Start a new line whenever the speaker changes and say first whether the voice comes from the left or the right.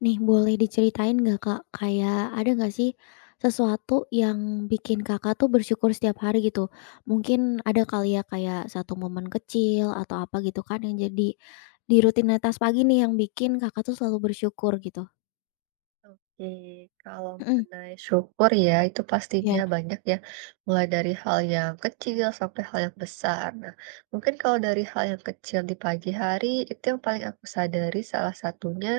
left: Nih boleh diceritain nggak Kak, kayak ada nggak sih, sesuatu yang bikin Kakak tuh bersyukur setiap hari gitu. Mungkin ada kali ya kayak 1 momen kecil atau apa gitu kan yang jadi di rutinitas pagi nih yang bikin Kakak tuh selalu bersyukur gitu.
right: Oke. Kalau
left: Mhm.
right: mengenai syukur ya, itu pastinya
left: Iya.
right: banyak ya, mulai dari hal yang kecil sampai hal yang besar. Nah, mungkin kalau dari hal yang kecil di pagi hari, itu yang paling aku sadari salah satunya,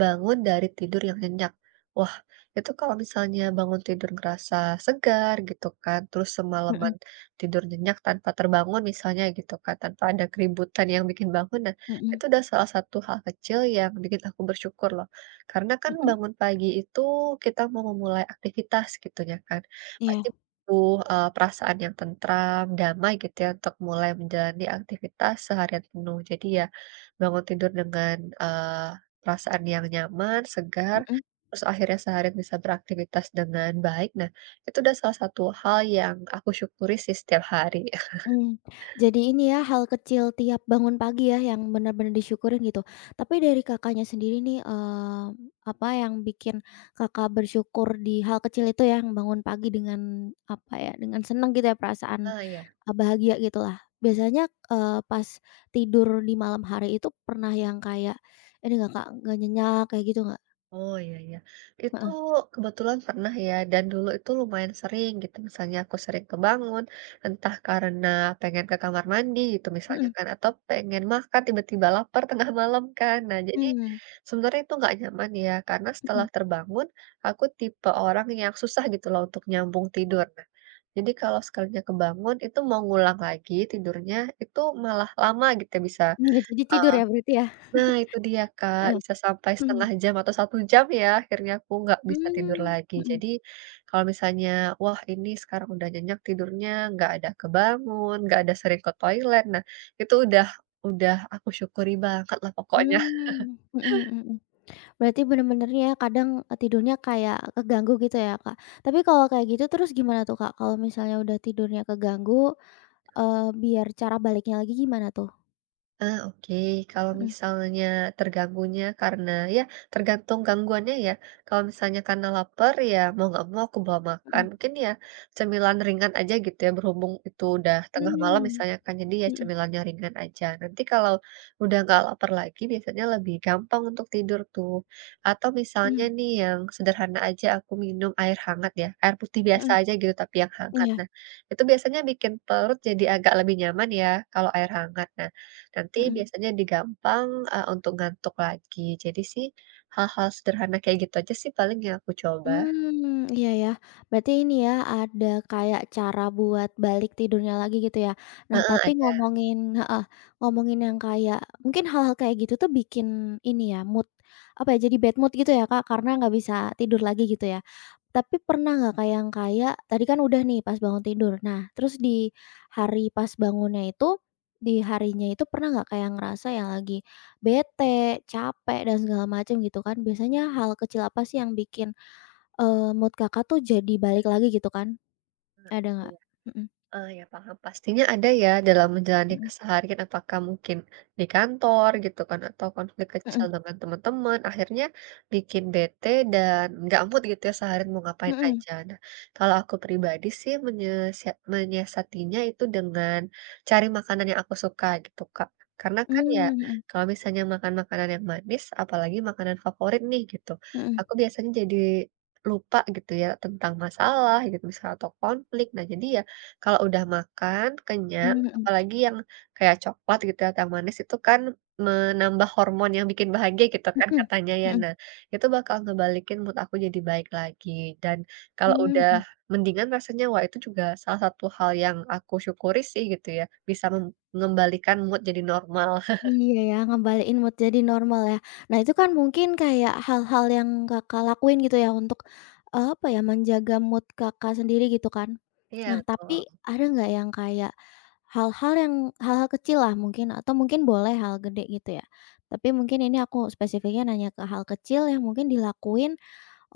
right: bangun dari tidur yang nyenyak. Wah, itu kalau misalnya bangun tidur ngerasa segar gitu kan. Terus
left: Mhm.
right: semaleman tidur nyenyak tanpa terbangun misalnya gitu kan, tanpa ada keributan yang bikin bangun, nah,
left: Mhm.
right: itu sudah salah satu hal kecil yang bikin aku bersyukur loh. Karena kan
left: Mhm.
right: bangun pagi itu kita mau memulai aktivitas gitunya kan, pasti
left: Iya.
right: butuh, eee, perasaan yang tentram, damai gitu ya untuk mulai menjalani aktivitas seharian penuh. Jadi ya, bangun tidur dengan, eee, perasaan yang nyaman, segar,
left: Mhm.
right: terus akhirnya seharian bisa beraktifitas dengan baik. Nah, itu udah salah satu hal yang aku syukuri sih setiap hari.
left: Mhm, jadi ini ya hal kecil tiap bangun pagi ya, yang benar-benar disyukurin gitu. Tapi dari Kakaknya sendiri nih, eee, apa yang bikin Kakak bersyukur di hal kecil itu yang bangun pagi dengan apa ya, dengan senang gitu ya, perasaan
right: Ah, iya.
left: e bahagia gitu lah. Biasanya, eee, pas tidur di malam hari itu pernah yang kayak ini nggak Kak, nggak nyenyak kayak gitu nggak?
right: Oh, iya, ya. Itu
left: Heeh.
right: kebetulan pernah ya, dan dulu itu lumayan sering gitu, misalnya aku sering kebangun, entah karena pengen ke kamar mandi gitu misalnya
left: Mhm.
right: kan, atau pengen makan, tiba-tiba lapar tengah malam kan. Nah jadi,
left: Hmm.
right: sebenarnya itu enggak nyaman ya, karena setelah
left: Mhm.
right: terbangun, aku tipe orang yang susah gitu loh untuk nyambung tidur. Nah, jadi kalau sekalinya kebangun itu mau ngulang lagi tidurnya, itu malah lama gitu bisa,
left: Nggak jadi
right: e
left: tidur ya berarti ya.
right: nah, itu dia Kak,
left: Heeh.
right: bisa sampai
left: Mhm.
right: 1/2 jam atau 1 jam ya, akhirnya aku enggak bisa tidur
left: Hmm.
right: lagi.
left: Mhm.
right: Jadi, kalau misalnya, wah, ini sekarang udah nyenyak tidurnya, enggak ada kebangun, enggak ada sering ke toilet. Nah, itu udah udah aku syukuri banget lah pokoknya.
left: Mmm, mhm mhm mhm. Berarti benar-benarnya ya, kadang tidurnya kayak keganggu gitu ya Kak. Tapi kalau kayak gitu terus gimana tuh Kak, kalau misalnya udah tidurnya keganggu, eee, biar cara baliknya lagi gimana tuh?
right: Ah, oke, kalau
left: Hmm.
right: misalnya terganggunya karena iya, tergantung gangguannya ya. Kalau misalnya karena laper ya mau enggak mau aku bawa
left: Hmm.
right: makan, mungkin ya cemilan ringan aja gitu ya. Berhubung itu udah tengah malam
left: Mmm,
right: misalnya kan, jadi ya
left: mhm.
right: cemilannya ringan aja. Nanti kalau udah enggak laper lagi, biasanya lebih gampang untuk tidur tuh. Atau misalnya
left: Mhm.
right: nih yang sederhana aja aku minum air hangat ya, air putih biasa
left: Mhm.
right: aja gitu, tapi yang hangat.
left: Iya.
right: Nah, itu biasanya bikin perut jadi agak lebih nyaman ya kalau air hangat. Nah, nanti
left: Mhm.
right: biasanya di gampang, e untuk ngantuk lagi. Jadi sih hal-hal sederhana kayak gitu aja sih paling yang aku coba.
left: Hmm, iya iya, berarti ini ya, ada kayak cara buat balik tidurnya lagi gitu ya. Nah,
right: Heeh,
left: tapi
right: ada.
left: ngomongin heeh, ngomongin yang kayak mungkin hal-hal kayak gitu tuh bikin ini ya, mood, apa ya, jadi bad mood gitu ya Kak, karena enggak bisa tidur lagi gitu ya. Tapi pernah enggak Kak yang kayak, tadi kan udah nih pas bangun tidur. Nah, terus di hari pas bangunnya itu, di harinya itu pernah enggak kayak ngerasa yang lagi bete, cape, dan segala macem gitu kan. Biasanya hal kecil apa sih yang bikin, eee, mood Kakak tuh jadi balik lagi gitu kan,
right: Ah, iya.
left: ada nggak? Mhm.
right: Oh, iya, paham, pastinya ada ya dalam menjalani
left: Mhm.
right: keseharian, apakah mungkin di kantor gitu kan, atau konflik kecil
left: Mhm.
right: dengan teman-teman. Akhirnya, bikin bete dan enggak mood gitu ya seharian mau ngapain
left: Mhm.
right: aja. Nah kalau aku pribadi sih menyesiat menyiasatinya itu dengan cari makanan yang aku suka, gitu Kak. Karena kan ya,
left: Mmm, mhm.
right: kalau misalnya makan makanan yang manis, apalagi makanan favorit nih gitu.
left: Mhm.
right: Aku biasanya jadi lupa gitu ya tentang masalah gitu misal atau konflik. Nah jadi ya, kalau udah makan, kenyang,
left: Mmm, mhm.
right: apalagi yang kayak coklat gitu ya, atau manis itu kan menambah hormon yang bikin bahagia gitu kan
left: Mhm
right: katanya ya.
left: mhm.
right: Nah, itu bakal ngebalikin mood aku jadi baik lagi. Dan, kalau
left: Mmm,
right: udah
left: hmm.
right: mendingan rasanya, wah itu juga salah satu hal yang aku syukuri sih gitu ya, bisa mem ngembalikan mood jadi normal.
left: Iya iya, ngembaliin mood jadi normal ya. Nah itu kan mungkin kayak hal-hal yang Kakak lakuin gitu ya untuk, e apa ya, menjaga mood Kakak sendiri gitu kan.
right: Iya,
left: Nah
right: betul.
left: tapi, ada enggak yang kayak hal-hal yang hal-hal kecil lah mungkin atau mungkin boleh hal gede gitu ya. Tapi mungkin ini aku, spesifiknya nanya ke hal kecil yang mungkin dilakuin,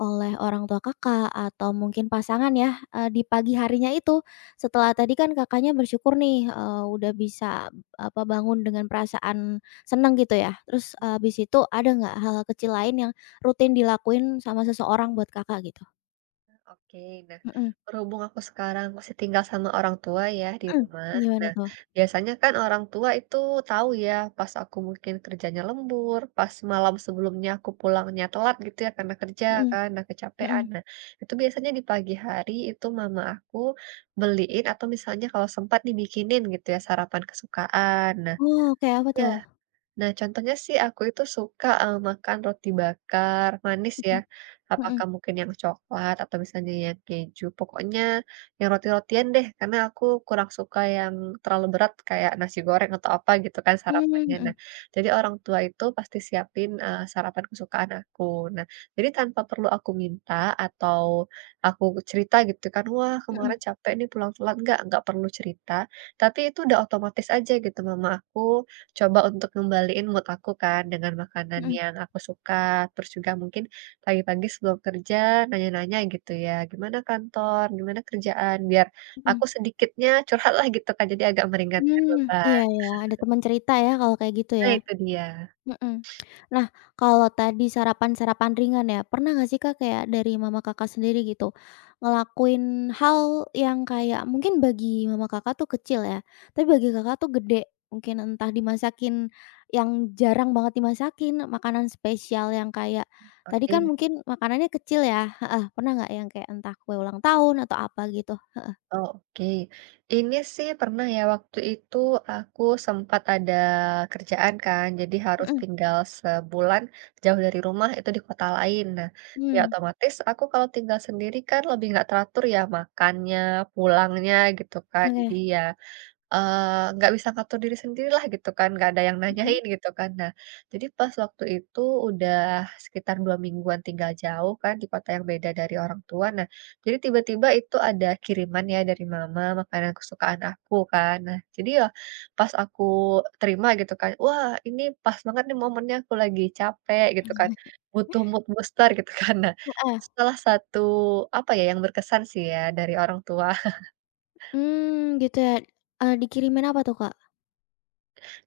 left: oleh orang tua Kakak atau mungkin pasangan ya, eee, di pagi harinya itu, setelah tadi kan Kakaknya bersyukur nih, eee, udah bisa ab apa bangun dengan perasaan senang gitu ya. Terus, eee, habis itu ada enggak hal-hal kecil lain yang rutin dilakuin sama seseorang buat Kakak gitu?
right: Oke, nah,
left: Mhm.
right: berhubung aku sekarang masih tinggal sama orang tua, ya, di
left: Mhm,
right: rumah.
left: gimana
right: Nah,
left: tuh?
right: biasanya kan orang tua itu tahu ya, pas aku mungkin kerjanya lembur, pas malam sebelumnya aku pulangnya telat, gitu ya, karena kerja
left: Mhm.
right: kan, nah, kecapekan.
left: Mhm.
right: Nah, itu biasanya di pagi hari itu mama aku, beliin, atau misalnya kalau sempat dibikinin gitu ya, sarapan kesukaan. Nah
left: Oh, kayak apa,
right: iya.
left: tuh?
right: Nah, contohnya sih aku itu suka, eee, makan roti bakar, manis ya,
left: Mhm, mhm.
right: apakah mungkin yang coklat atau misalnya yang keju, pokoknya yang roti-rotian deh, karena aku kurang suka yang terlalu berat, kayak nasi goreng, atau apa, gitu kan,
left: Hmm,
right: sarapannya. Nah,
left: mhm.
right: jadi orang tua itu pasti siapin, eee, sarapan kesukaan aku. Nah, jadi tanpa perlu aku minta, atau, aku cerita gitu kan, "Wah,
left: Mhm.
right: kemarin capek nih, pulang-pulang." Enggak, enggak perlu cerita. Tapi itu udah otomatis aja gitu, mama aku coba untuk ngembaliin mood aku kan, dengan makanan
left: Mhm.
right: yang aku suka. Terus juga mungkin pagi-pagi sebelum kerja, nanya-nanya gitu ya, "Gimana kantor? Gimana kerjaan?" Biar aku
left: Mhm.
right: sedikitnya curhat lah gitu kan. Jadi agak meringankan
left: Hmm, iya
right: beban.
left: iya, ada temen cerita ya kalau kayak gitu
right: Nah
left: ya?
right: itu dia.
left: Mhm. Nah, kalau tadi sarapan-sarapan ringan ya, pernah nggak sih Kak, kayak dari mama Kakak sendiri gitu, ngelakuin hal yang kayak mungkin bagi mama Kakak tuh kecil ya, tapi bagi Kakak tuh gede? Mungkin entah dimasakin yang jarang banget dimasakin, makanan spesial yang kayak tadi kan
right: Pakein.
left: mungkin makanannya kecil ya? Heeh, pernah enggak yang kayak entah kue ulang tahun atau apa gitu? Heeh.
right: Oh, oke. Ini sih pernah ya, waktu itu aku sempat ada kerjaan kan, jadi harus
left: Mhm.
right: tinggal sebulan jauh dari rumah, itu di kota lain. Nah, ya
left: Hmm.
right: otomatis aku kalau tinggal sendiri kan lebih enggak teratur ya, makannya, pulangnya, gitu kan. Jadi,
left: Oke.
right: ya, eee, enggak bisa ngatur diri sendiri lah, gitu kan, enggak ada yang
left: Mhm?
right: nanyain, gitu kan. Nah, jadi pas waktu itu, udah sekitar 2 mingguan tinggal jauh kan, di kota yang beda dari orang tua. Nah, jadi tiba-tiba itu ada kiriman ya dari mama, makanan kesukaan aku kan. Nah, jadi ya, pas aku terima gitu kan, "Wah, ini pas banget nih momennya aku lagi capek," gitu kan, "butuh mood booster," gitu, kan. Nah,
left: Heeh.
right: setelah satu, apa ya, yang berkesan sih ya, dari orang tua.
left: Mmm, gitu ya? Eee, dikirimin apa tuh, Kak?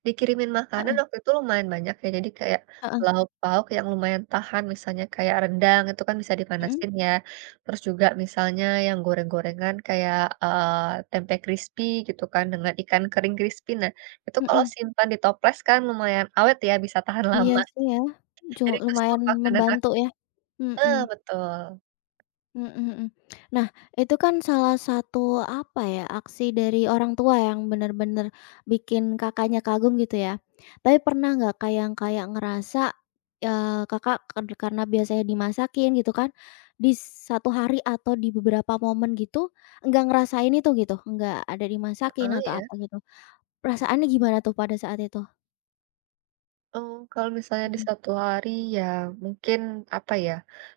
right: Dikirimin makanan
left: Heeh.
right: waktu itu lumayan banyak ya, jadi kayak,
left: Heeh.
right: lauk pauk yang lumayan tahan, misalnya kayak rendang itu kan bisa
left: Mhm.
right: dipanasin ya, terus juga misalnya yang goreng-gorengan kayak, eee, tempe krispi gitu kan dengan ikan kering krispi. Nah, itu kalau
left: Mhm.
right: simpan di toples kan lumayan awet ya, bisa tahan
left: Iya,
right: lama.
left: sih, ya, cu
right: Jadi itu stok
left: lumayan
right: makanan
left: membantu
right: aku
left: ya. Mhm.
right: eh, betul.
left: Mhm mhm. Nah, itu kan salah satu apa ya, aksi dari orang tua yang benar-benar bikin Kakaknya kagum gitu ya. Tapi pernah enggak Kak, yang kayak ngerasa, eee, Kakak ka karena biasanya dimasakin gitu kan, bis 1 hari atau di beberapa momen gitu, enggak ngerasain itu gitu, enggak ada dimasakin
right: Heeh,
left: atau
right: iya?
left: apa gitu. Perasaannya gimana tuh pada saat itu?
right: Oh, kalau misalnya di
left: Mhm.
right: 1 hari ya mungkin, apa ya,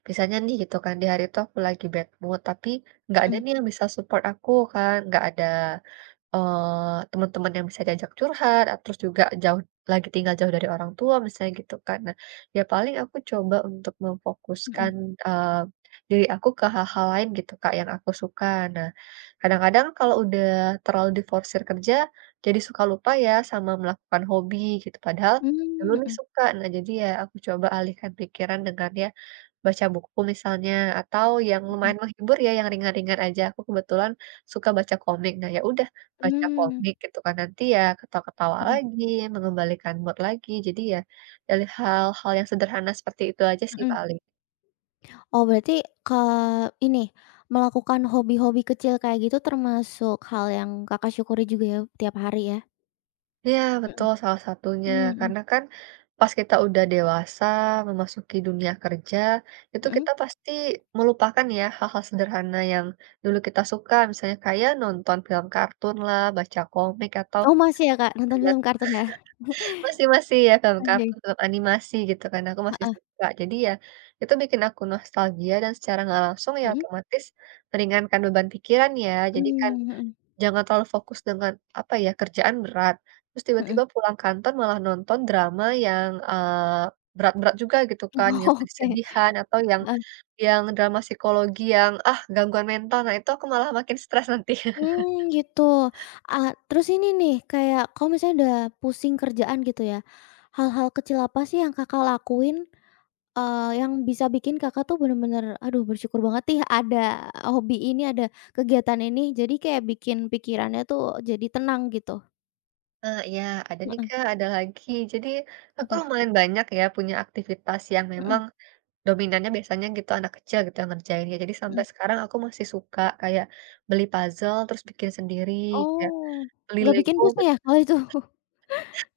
right: misalnya nih gitu kan, di hari itu aku lagi bad mood, tapi, enggak ada
left: Mhm.
right: nih yang bisa support aku kan, enggak ada, eee, teman-teman yang bisa diajak curhat, terus juga jauh lagi tinggal jauh dari orang tua misalnya gitu kan. Nah, ya paling aku coba untuk
left: Mhm.
right: memfokuskan, eee, diri aku ke hal-hal lain gitu Kak, yang aku suka. Nah, kadang-kadang kalau udah terlalu diforsir kerja, jadi suka lupa ya sama melakukan hobi gitu, padahal dulu
left: Mmm,
right: nih
left: mhm.
right: suka. Nah jadi ya, aku coba alihkan pikiran dengan ya, baca buku misalnya, atau yang
left: Mhm.
right: lumayan menghibur ya, yang ringan-ringan aja. Aku kebetulan suka baca komik. Nah, ya udah, baca
left: Mmm.
right: komik gitu kan, nanti ya ketawa-ketawa
left: Mhm.
right: lagi, mengembalikan mood lagi. Jadi ya, dari hal-hal yang sederhana seperti itu aja sih
left: Mhm.
right: paling.
left: Oh, berarti ke ini, melakukan hobi-hobi kecil kayak gitu, termasuk hal yang Kakak syukuri juga ya, tiap hari ya.
right: Iya
left: Mhm.
right: betul, salah satunya.
left: Mmm, mhm.
right: Karena kan, pas kita udah dewasa, memasuki dunia kerja, itu
left: Mhm?
right: kita pasti melupakan ya, hal-hal sederhana yang dulu kita suka, misalnya kayak nonton film kartun lah, baca komik atau
left: Oh masih ya, Kak,
right: cegat
left: nonton film kartun ya?
right: masih masih ya film
left: Oke.
right: kartun atau animasi, gitu kan, aku masih
left: Heeh.
right: suka. Jadi ya, itu bikin aku nostalgia dan secara enggak langsung ya
left: Mhm.
right: otomatis, meringankan beban pikiran ya. Jadi
left: Mmm,
right: kan,
left: mhm.
right: jangan terlalu fokus dengan apa ya, kerjaan berat, terus tiba-tiba
left: Mhm.
right: pulang kantor, malah nonton drama yang, eee, berat-berat juga gitu kan, yang
left: Oke.
right: sedih-sedihan atau yang
left: Man
right: yang drama psikologi yang, ah, gangguan mental. Nah itu aku malah makin stres nanti.
left: Mmm, gitu. Ah, terus ini nih, kayak kalau misalnya udah pusing kerjaan, gitu ya, hal-hal kecil apa sih yang Kakak lakuin, eee, yang bisa bikin Kakak tuh, benar-benar, aduh bersyukur banget nih ada hobi ini, ada kegiatan ini, jadi kayak bikin pikirannya tuh, jadi tenang gitu?
right: Ah, iya. Ada nih,
left: Heeh.
right: Kak, ada lagi. Jadi, aku tuh
left: Apa?
right: lumayan banyak ya, punya aktivitas yang
left: Heeh.
right: memang, dominannya biasanya gitu, anak kecil gitu, yang ngerjainnya. Jadi sampai
left: Mhm.
right: sekarang, aku masih suka kayak beli puzzle, terus bikin sendiri, kayak
left: Oh,
right: beli
left: enggak bikin
right: Lego
left: pusing
right: men
left: ya, kalau itu,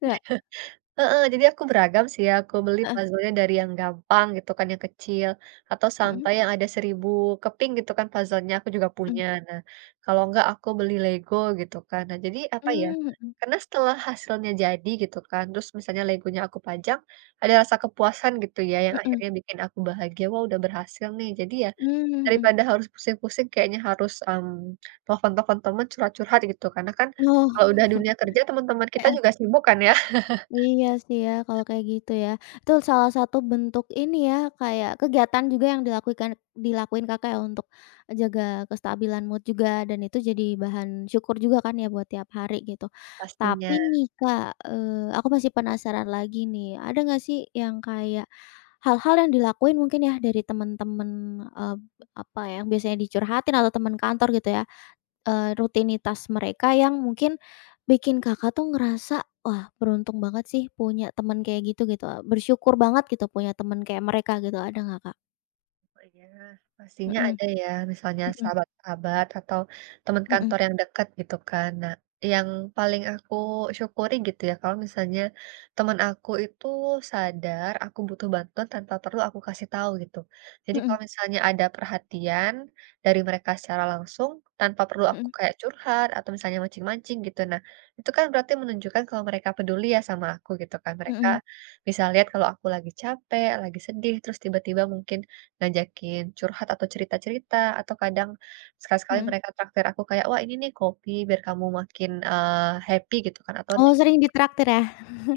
left: enggak?
right: Iya. Heeh. Jadi aku beragam sih ya, sku beli
left: Heeh.
right: puzzle-nya dari yang gampang, gitu kan, yang kecil, atau
left: Mhm.
right: sampai yang ada 1.000 keping gitu kan puzzle-nya, aku juga
left: Mhm.
right: punya. Nah, kalau enggak aku beli Lego, gitu kan, nah, jadi apa ya,
left: Mmm, mhm.
right: karena setelah hasilnya jadi gitu kan, terus misalnya Lego-nya aku pajang, ada rasa kepuasan gitu ya, yang
left: Mhm.
right: akhirnya bikin aku bahagia, "Wah, udah berhasil nih." Jadi ya,
left: Mmm, mhm
right: daripada harus pusing-pusing kayaknya harus, mmm, telepon-telepon teman, curhat-curhat, gitu. Karena kan,
left: Oh.
right: kalau udah dunia kerja, teman-teman kita
left: Heeh.
right: juga sibuk kan ya?
left: Iya sih ya, kalau kayak gitu ya. Itu salah satu bentuk ini ya, kayak kegiatan juga yang dilakuikan dilakuin Kakak ya, untuk jaga kestabilan mood juga, dan itu jadi bahan syukur juga kan ya, buat tiap hari gitu. Tapi
right: Pastinya.
left: nih Kak, eee, aku masih penasaran lagi nih. Ada nggak sih, yang kayak, hal-hal yang dilakuin mungkin ya, dari teman-teman, eb apa ya, biasanya dicurhatin atau teman kantor gitu ya, eee, rutinitas mereka yang mungkin bikin Kakak tuh ngerasa, "Wah, beruntung banget sih, punya teman kayak gitu," gitu. Bersyukur banget gitu, punya teman kayak mereka gitu. Ada nggak, Kak?
right: Oh, iya, pastinya
left: Mhm.
right: ada ya, misalnya
left: Mhm.
right: sahabat-sahabat atau teman
left: Mhm.
right: kantor yang dekat gitu kan. Nah, yang paling aku syukuri gitu ya, kalau misalnya teman aku itu sadar, aku butuh bantuan tanpa perlu aku kasih tahu gitu. Jadi
left: Mhm.
right: kalau misalnya ada perhatian dari mereka secara langsung, tanpa perlu aku
left: Mhm.
right: kayak curhat, atau misalnya mancing-mancing gitu. Nah, itu kan berarti menunjukkan kalau mereka peduli ya, sama aku, gitu kan. Mereka
left: Mhm.
right: bisa lihat kalau aku lagi capek, lagi sedih, terus tiba-tiba mungkin ngajakin curhat atau cerita-cerita, atau kadang sekali-sekali
left: Mhm.
right: mereka traktir aku kayak, "Wah, ini nih kopi biar kamu makin, eee, happy," gitu kan atau ne
left: Oh, sering ditraktir ya?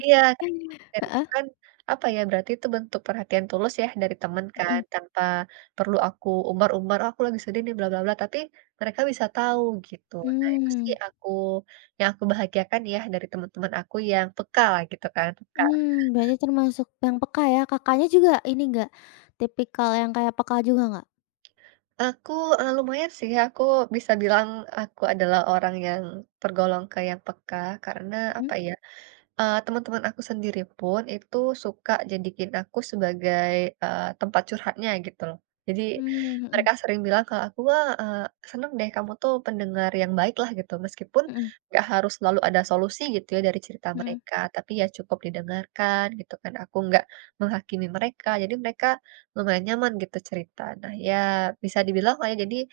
right: Iya, kayak gitu
left: Heeh.
right: kan, apa ya, berarti itu bentuk perhatian tulus ya, dari teman kan,
left: Mhm.
right: tanpa perlu aku umbar-umbar, ah, aku lagi sedih nih, bla bla bla, tapi mereka bisa tahu, gitu. Nah itu sih
left: Mmm.
right: aku yang aku bahagiakan ya, dari teman-teman aku yang peka lah, gitu kan, peka.
left: Mmm, Mbaknya termasuk yang peka ya, Kakaknya juga ini nggak, tipikal yang kayak peka juga enggak?
right: Aku, e lumayan sih, aku bisa bilang aku adalah orang yang tergolong kayak peka, karena
left: Mhm.
right: apa ya, eee, teman-teman aku sendiri pun itu suka jadiin aku sebagai, eee, tempat curhatnya gitu loh. Jadi,
left: Mmm,
right: mereka
left: mhm.
right: sering bilang ke aku, "Wah, eee, senang deh kamu tuh pendengar yang baik lah," gitu, meskipun
left: Mhm.
right: enggak harus selalu ada solusi gitu ya dari cerita
left: Mhm.
right: mereka, tapi ya cukup didengarkan gitu kan, aku enggak menghakimi mereka, jadi mereka lumayan nyaman gitu cerita. Nah ya, bisa dibilang lah ya, jadi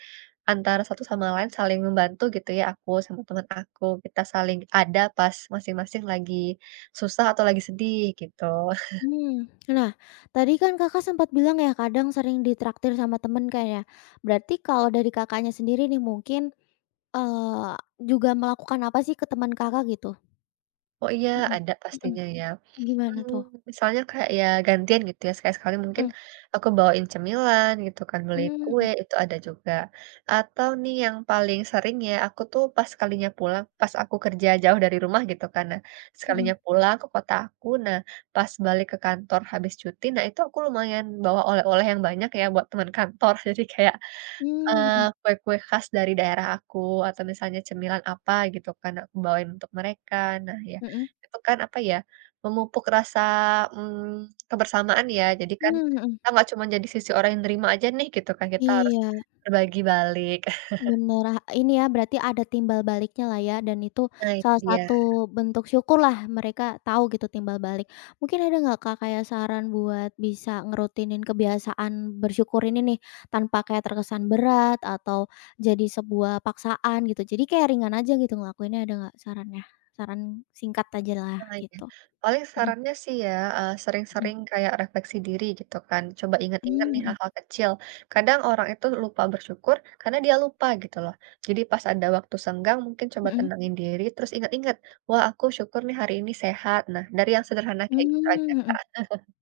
right: antara satu sama lain saling membantu gitu ya aku sama teman aku, kita saling ada pas masing-masing lagi susah atau lagi sedih, gitu.
left: Mhm, nah, tadi kan Kakak sempat bilang ya, kadang sering ditraktir sama teman kan ya. Berarti kalau dari Kakaknya sendiri nih mungkin, eee, juga melakukan apa sih ke teman Kakak gitu?
right: Oh, iya,
left: Mhm,
right: ada
left: mhm.
right: pastinya ya.
left: Gimana
right: Hmm,
left: tuh?
right: misalnya kayak ya gantian gitu ya, sekali sekali mungkin
left: Mhm.
right: aku bawain cemilan gitu kan, beli
left: Mmm,
right: kue
left: mhm.
right: itu ada juga. Atau nih yang paling sering ya, aku tuh pas sekalinya pulang, pas aku kerja jauh dari rumah, gitu kan. Nah, sekalinya
left: Mhm.
right: pulang ke kota aku, nah, pas balik ke kantor habis cuti, nah itu aku lumayan bawa oleh-oleh yang banyak ya buat teman kantor, jadi kayak,
left: Mmm, mhm.
right: eee, kue-kue khas dari daerah aku, atau misalnya cemilan apa gitu kan, nah aku bawain untuk mereka. Nah ya,
left: Mhm.
right: itu kan apa ya, memupuk rasa, mmm, kebersamaan ya, jadi kan
left: Mmm, mhm.
right: kita enggak cuma jadi sisi orang yang nerima aja nih gitu kan, kita harus
left: Iya.
right: berbagi balik.
left: Benar lah ini ya, berarti ada timbal baliknya lah ya, dan itu
right: Nah, itu
left: salah
right: dia.
left: satu bentuk syukurlah mereka tahu gitu timbal balik. Mungkin ada enggak Kak kayak saran buat bisa ngerutinin kebiasaan bersyukur ini nih, tanpa kayak terkesan berat atau jadi sebuah paksaan gitu? Jadi kayak ringan aja gitu ngelakuinnya ada enggak sarannya? Saran singkat aja lah,
right: Wah, iya.
left: gitu.
right: Paling
left: Mhm.
right: sarannya sih ya, eee,
left: Mhm.
right: sering-sering kayak refleksi diri gitu kan. Coba ingat-ingat
left: Mmm,
right: nih
left: mhm.
right: hal-hal kecil. Kadang orang itu lupa bersyukur, karena dia lupa gitu loh. Jadi pas ada waktu senggang, mungkin coba
left: Mhm.
right: tenangin diri, terus ingat-ingat, "Wah, aku syukur nih hari ini sehat," nah, dari yang sederhana kayak gitu aja
left: Mmm, mhm.
right: Kak.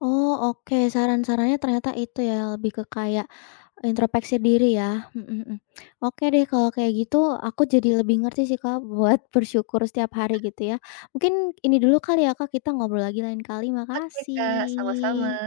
left: Oh, oke, saran-sarannya ternyata itu ya, lebih ke kayak introspeksi diri ya. Mhm mhm. Oke deh kalau kayak gitu, aku jadi lebih ngerti sih Kak, buat bersyukur setiap hari gitu ya. Mungkin, ini dulu kali ya Kak, kita ngobrol lagi lain kali.
right: Oke, Kak, sama-sama.
left: Makasih.